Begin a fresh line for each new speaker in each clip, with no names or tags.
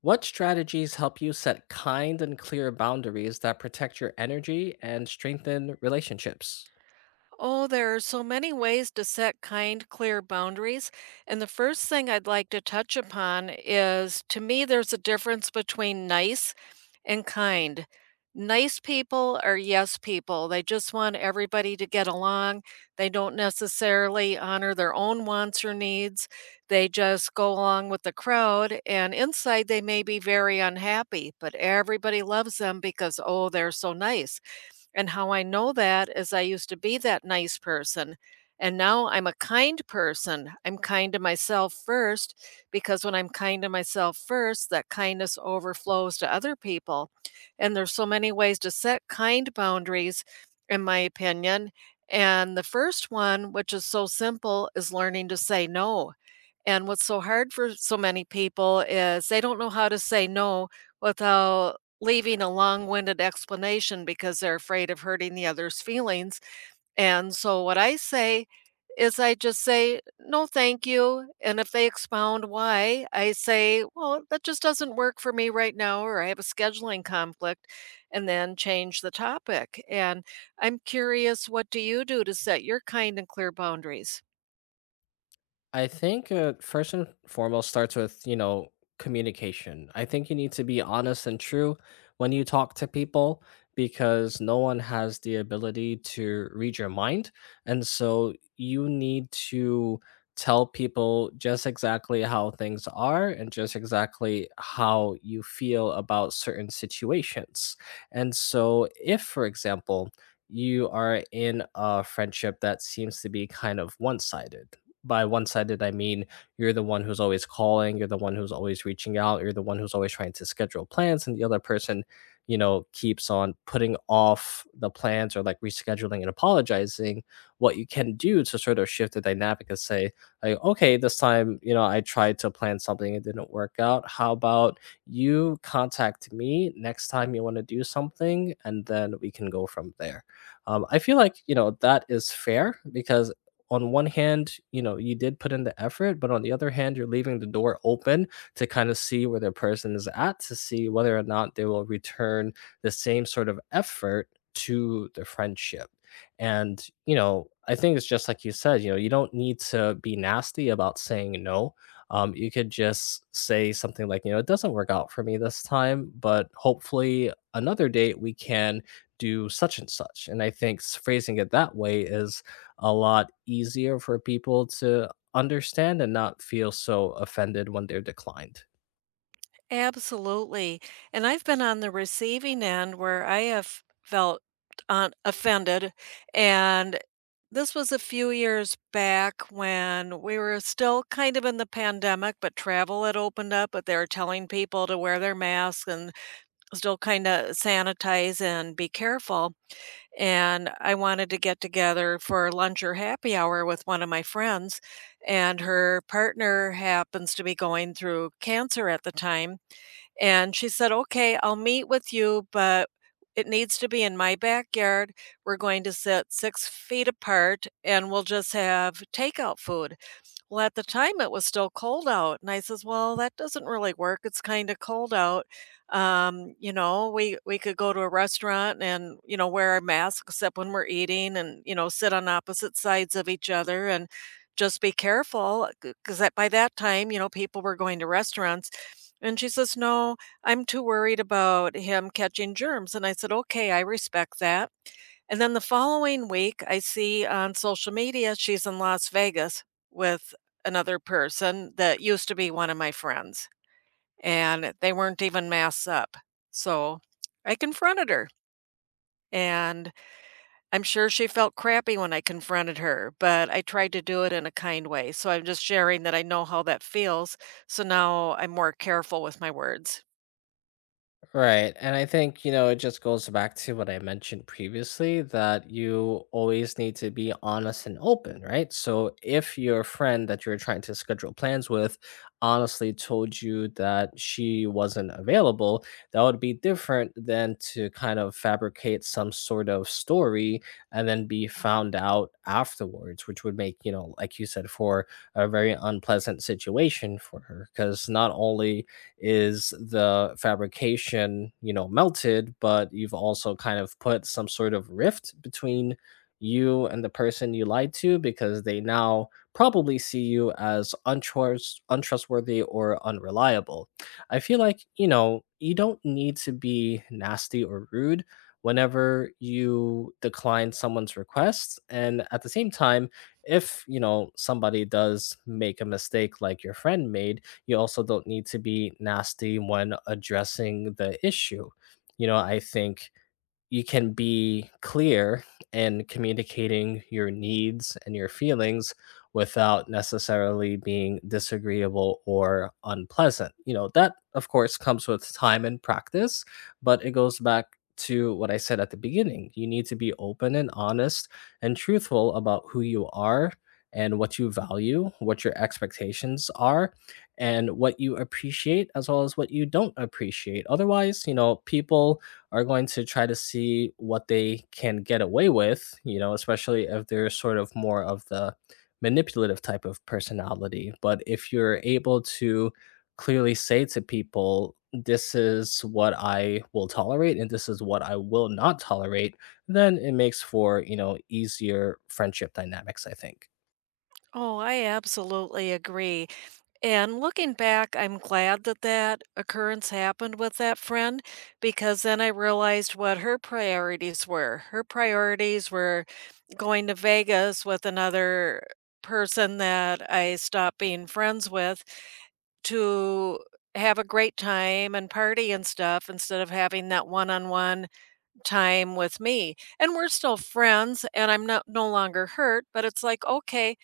What strategies help you set kind and clear boundaries that protect your energy and strengthen relationships?
Oh, there are so many ways to set kind, clear boundaries. And the first thing I'd like to touch upon is to me, there's a difference between nice and kind. Nice people are yes people. They just want everybody to get along. They don't necessarily honor their own wants or needs. They just go along with the crowd. And inside, they may be very unhappy, but everybody loves them because, oh, they're so nice. And how I know that is I used to be that nice person. And now I'm a kind person. I'm kind to myself first because when I'm kind to myself first, that kindness overflows to other people. And there's so many ways to set kind boundaries, in my opinion. And the first one, which is so simple, is learning to say no. And what's so hard for so many people is they don't know how to say no without leaving a long winded explanation because they're afraid of hurting the other's feelings. And so, what I say is, I just say, no, thank you. And if they expound why, I say, well, that just doesn't work for me right now, or I have a scheduling conflict, and then change the topic. And I'm curious, what do you do to set your kind and clear boundaries?
I think first and foremost starts with, you know, communication. I think you need to be honest and true when you talk to people because no one has the ability to read your mind. And so you need to tell people just exactly how things are and just exactly how you feel about certain situations. And so, if, for example, you are in a friendship that seems to be kind of one sided. By one sided, I mean you're the one who's always calling, you're the one who's always reaching out, you're the one who's always trying to schedule plans, and the other person, you know, keeps on putting off the plans or like rescheduling and apologizing. What you can do to sort of shift the dynamic is say, like, okay, this time, you know, I tried to plan something, it didn't work out. How about you contact me next time you want to do something, and then we can go from there. I feel like, you know, that is fair because on one hand, you know, you did put in the effort, but on the other hand, you're leaving the door open to kind of see where the person is at, to see whether or not they will return the same sort of effort to the friendship. And, you know, I think it's just like you said, you know, you don't need to be nasty about saying no. You could just say something like, you know, it doesn't work out for me this time, but hopefully another date we can do such and such. And I think phrasing it that way is a lot easier for people to understand and not feel so offended when they're declined.
Absolutely. And I've been on the receiving end where I have felt on offended. And this was a few years back when we were still kind of in the pandemic, but travel had opened up, but they were telling people to wear their masks and still kind of sanitize and be careful. And I wanted to get together for lunch or happy hour with one of my friends, and her partner happens to be going through cancer at the time and she said, "Okay, I'll meet with you, but it needs to be in my backyard. We're going to sit 6 feet apart and we'll just have takeout food." Well, at the time, it was still cold out, and I says, "Well, that doesn't really work. It's kind of cold out. We could go to a restaurant and wear our masks except when we're eating, and sit on opposite sides of each other, and just be careful because that by that time, people were going to restaurants." And she says, "No, I'm too worried about him catching germs." And I said, "Okay, I respect that." And then the following week, I see on social media she's in Las Vegas with another person that used to be one of my friends, and they weren't even masked up. So I confronted her, and I'm sure she felt crappy when I confronted her, but I tried to do it in a kind way. So I'm just sharing that I know how that feels. So now I'm more careful with my words.
Right. And I think, you know, it just goes back to what I mentioned previously, that you always need to be honest and open, right? So if your friend that you're trying to schedule plans with honestly told you that she wasn't available, that would be different than to kind of fabricate some sort of story and then be found out afterwards, which would make, you know, like you said, for a very unpleasant situation for her. Because not only is the fabrication, you know, melted, but you've also kind of put some sort of rift between you and the person you lied to, because they now probably see you as untrustworthy or unreliable. I feel like, you know, you don't need to be nasty or rude whenever you decline someone's request, and at the same time, if you know somebody does make a mistake like your friend made, you also don't need to be nasty when addressing the issue. You know, I think you can be clear in communicating your needs and your feelings without necessarily being disagreeable or unpleasant. You know, that of course comes with time and practice, but it goes back to what I said at the beginning. You need to be open and honest and truthful about who you are and what you value, what your expectations are, and what you appreciate, as well as what you don't appreciate. Otherwise, you know, people are going to try to see what they can get away with, you know, especially if they're sort of more of the manipulative type of personality. But if you're able to clearly say to people, this is what I will tolerate and this is what I will not tolerate, then it makes for, you know, easier friendship dynamics, I think.
Oh, I absolutely agree. And looking back, I'm glad that that occurrence happened with that friend because then I realized what her priorities were. Her priorities were going to Vegas with another person that I stopped being friends with to have a great time and party and stuff instead of having that one-on-one time with me. And we're still friends and I'm not no longer hurt, but it's like, okay,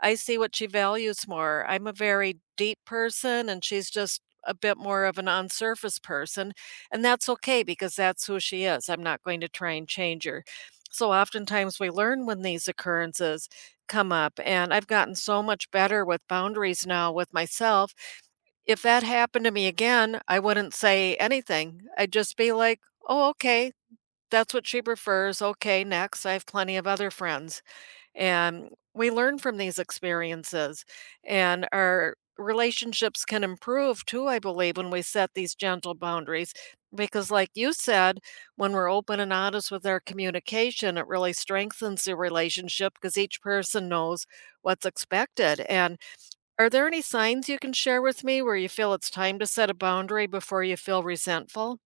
I see what she values more. I'm a very deep person and she's just a bit more of an on surface person. And that's okay because that's who she is. I'm not going to try and change her. So oftentimes we learn when these occurrences come up. And I've gotten so much better with boundaries now with myself. If that happened to me again, I wouldn't say anything. I'd just be like, oh, okay, that's what she prefers. Okay, next. I have plenty of other friends. And we learn from these experiences, and our relationships can improve too, I believe, when we set these gentle boundaries. Because, like you said, when we're open and honest with our communication, it really strengthens the relationship because each person knows what's expected. And are there any signs you can share with me where you feel it's time to set a boundary before you feel resentful?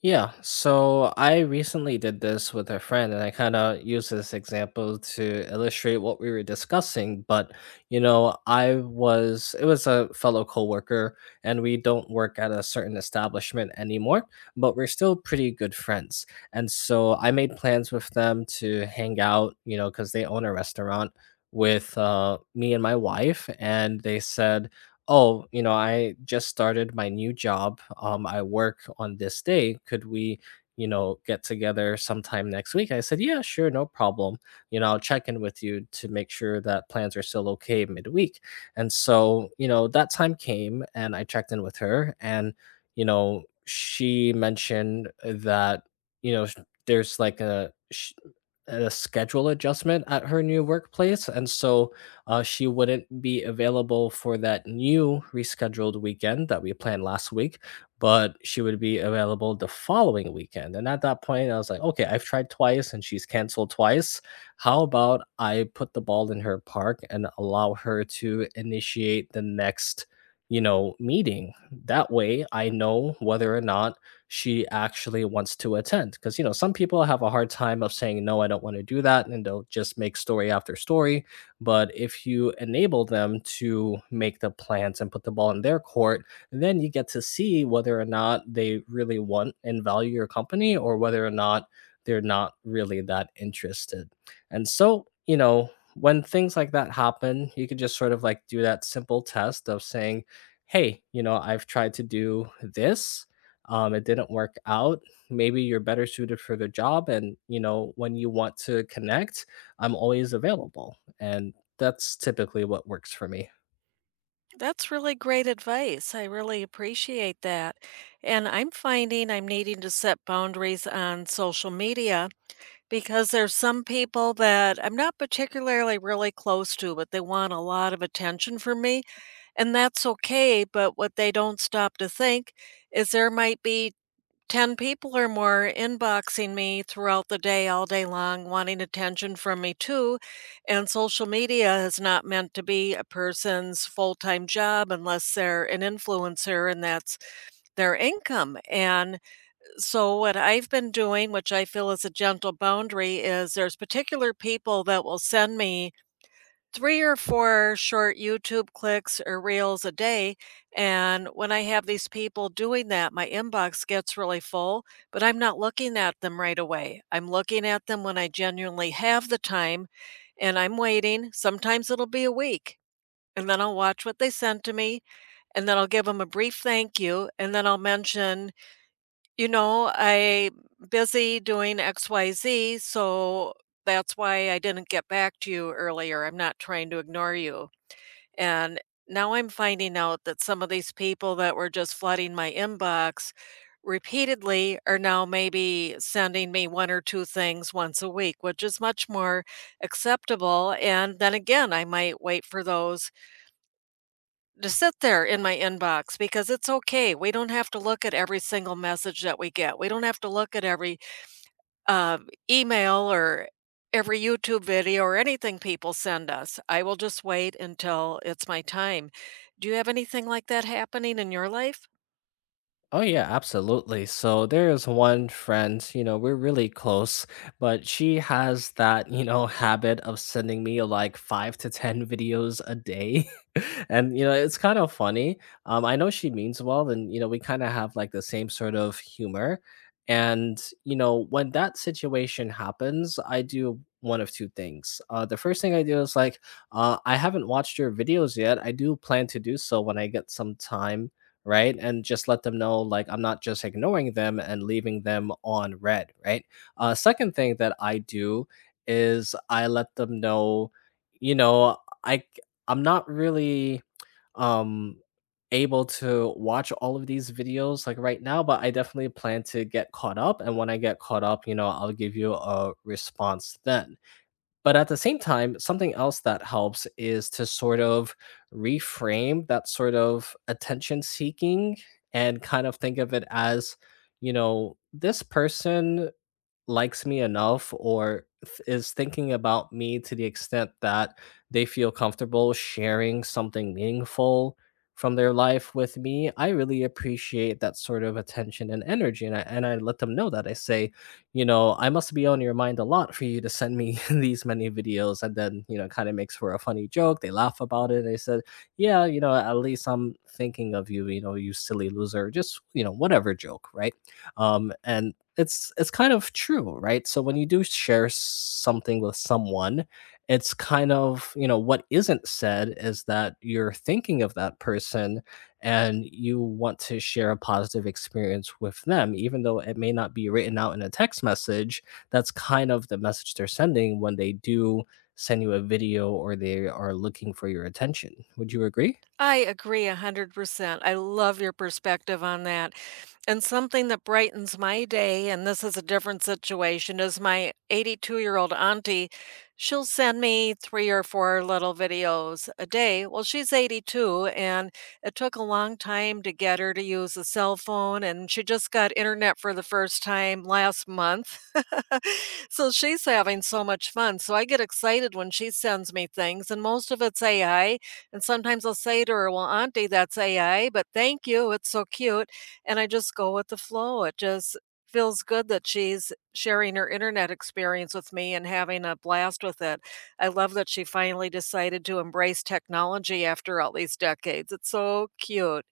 Yeah, so I recently did this with a friend, and I kind of used this example to illustrate what we were discussing. But, you know, I was, it was a fellow coworker, and we don't work at a certain establishment anymore, but we're still pretty good friends. And so I made plans with them to hang out, you know, because they own a restaurant, with me and my wife. And they said, oh, you know, I just started my new job, I work on this day, could we, you know, get together sometime next week? I said, yeah, sure, no problem, you know, I'll check in with you to make sure that plans are still okay midweek. And so, you know, that time came and I checked in with her, and you know she mentioned that, you know, there's like a a schedule adjustment at her new workplace, and so she wouldn't be available for that new rescheduled weekend that we planned last week, but she would be available the following weekend. And at that point, I was like, okay, I've tried twice and she's canceled twice. How about I put the ball in her park and allow her to initiate the next, you know, meeting? That way I know whether or not she actually wants to attend. Because, you know, some people have a hard time of saying, no, I don't want to do that. And they'll just make story after story. But if you enable them to make the plans and put the ball in their court, then you get to see whether or not they really want and value your company, or whether or not they're not really that interested. And so, you know, when things like that happen, you could just sort of like do that simple test of saying, hey, you know, I've tried to do this. It didn't work out. Maybe you're better suited for the job. And, you know, when you want to connect, I'm always available, and that's typically what works for me.
That's really great advice. I really appreciate that. And I'm finding I'm needing to set boundaries on social media because there's some people that I'm not particularly really close to, but they want a lot of attention from me. And that's okay. But what they don't stop to think is there might be 10 people or more inboxing me throughout the day, all day long, wanting attention from me too. And social media is not meant to be a person's full time job unless they're an influencer and that's their income. And so, what I've been doing, which I feel is a gentle boundary, is there's particular people that will send me three or four short YouTube clicks or reels a day. And when I have these people doing that, my inbox gets really full, but I'm not looking at them right away. I'm looking at them when I genuinely have the time and I'm waiting. Sometimes it'll be a week, and then I'll watch what they sent to me, and then I'll give them a brief thank you, and then I'll mention I busy doing XYZ, so that's why I didn't get back to you earlier. I'm not trying to ignore you. And now I'm finding out that some of these people that were just flooding my inbox repeatedly are now maybe sending me one or two things once a week, which is much more acceptable. And then again, I might wait for those to sit there in my inbox because it's okay. We don't have to look at every single message that we get. We don't have to look at every uh, email or every YouTube video or anything people send us. I will just wait until it's my time. Do you have anything like that happening in your life?
Oh yeah, absolutely. So there's one friend, you know, we're really close, but she has that, you know, habit of sending me like 5 to 10 videos a day. And you know, it's kind of funny. I know she means well, and you know, we kind of have like the same sort of humor. And you know, when that situation happens, I do one of two things. The first thing I do is like, I haven't watched your videos yet. I do plan to do so when I get some time, right? And just let them know, like, I'm not just ignoring them and leaving them on red, right? Second thing that I do is I let them know, you know, I i c- I'm not really um able to watch all of these videos like right now, but I definitely plan to get caught up. And when I get caught up, you know, I'll give you a response then. But at the same time, something else that helps is to sort of reframe that sort of attention seeking and kind of think of it as, you know, this person likes me enough, or is thinking about me to the extent that they feel comfortable sharing something meaningful from their life with me. I really appreciate that sort of attention and energy. And I let them know that. I say, you know, I must be on your mind a lot for you to send me these many videos. And then, you know, kind of makes for a funny joke. They laugh about it. They said, yeah, you know, at least I'm thinking of you, you know, you silly loser, just, you know, whatever joke, right? And it's kind of true, right? So when you do share something with someone, it's kind of, you know, what isn't said is that you're thinking of that person and you want to share a positive experience with them, even though it may not be written out in a text message. That's kind of the message they're sending when they do send you a video or they are looking for your attention. Would you agree?
I agree 100%. I love your perspective on that. And something that brightens my day, and this is a different situation, is my 82-year-old auntie. She'll send me three or four little videos a day. Well, she's 82, and it took a long time to get her to use a cell phone, and she just got internet for the first time last month. So she's having so much fun. So I get excited when she sends me things, and most of it's AI. And sometimes I'll say to her, "Well, Auntie, that's AI, but thank you. It's so cute." And I just go with the flow. It just feels good that she's sharing her internet experience with me and having a blast with it. I love that she finally decided to embrace technology after all these decades. It's so cute.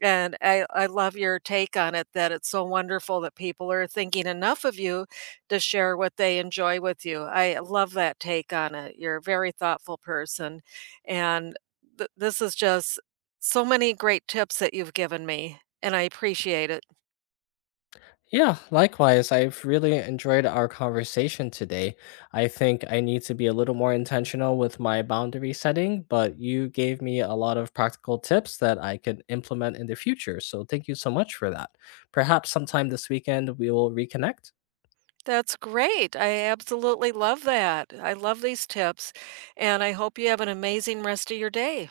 And I love your take on it that it's so wonderful that people are thinking enough of you to share what they enjoy with you. I love that take on it. You're a very thoughtful person. And Th this is just so many great tips that you've given me, and I appreciate it.
Yeah, likewise. I've really enjoyed our conversation today. I think I need to be a little more intentional with my boundary setting, but you gave me a lot of practical tips that I could implement in the future. So thank you so much for that. Perhaps sometime this weekend we will reconnect.
That's great. I absolutely love that. I love these tips, and I hope you have an amazing rest of your day.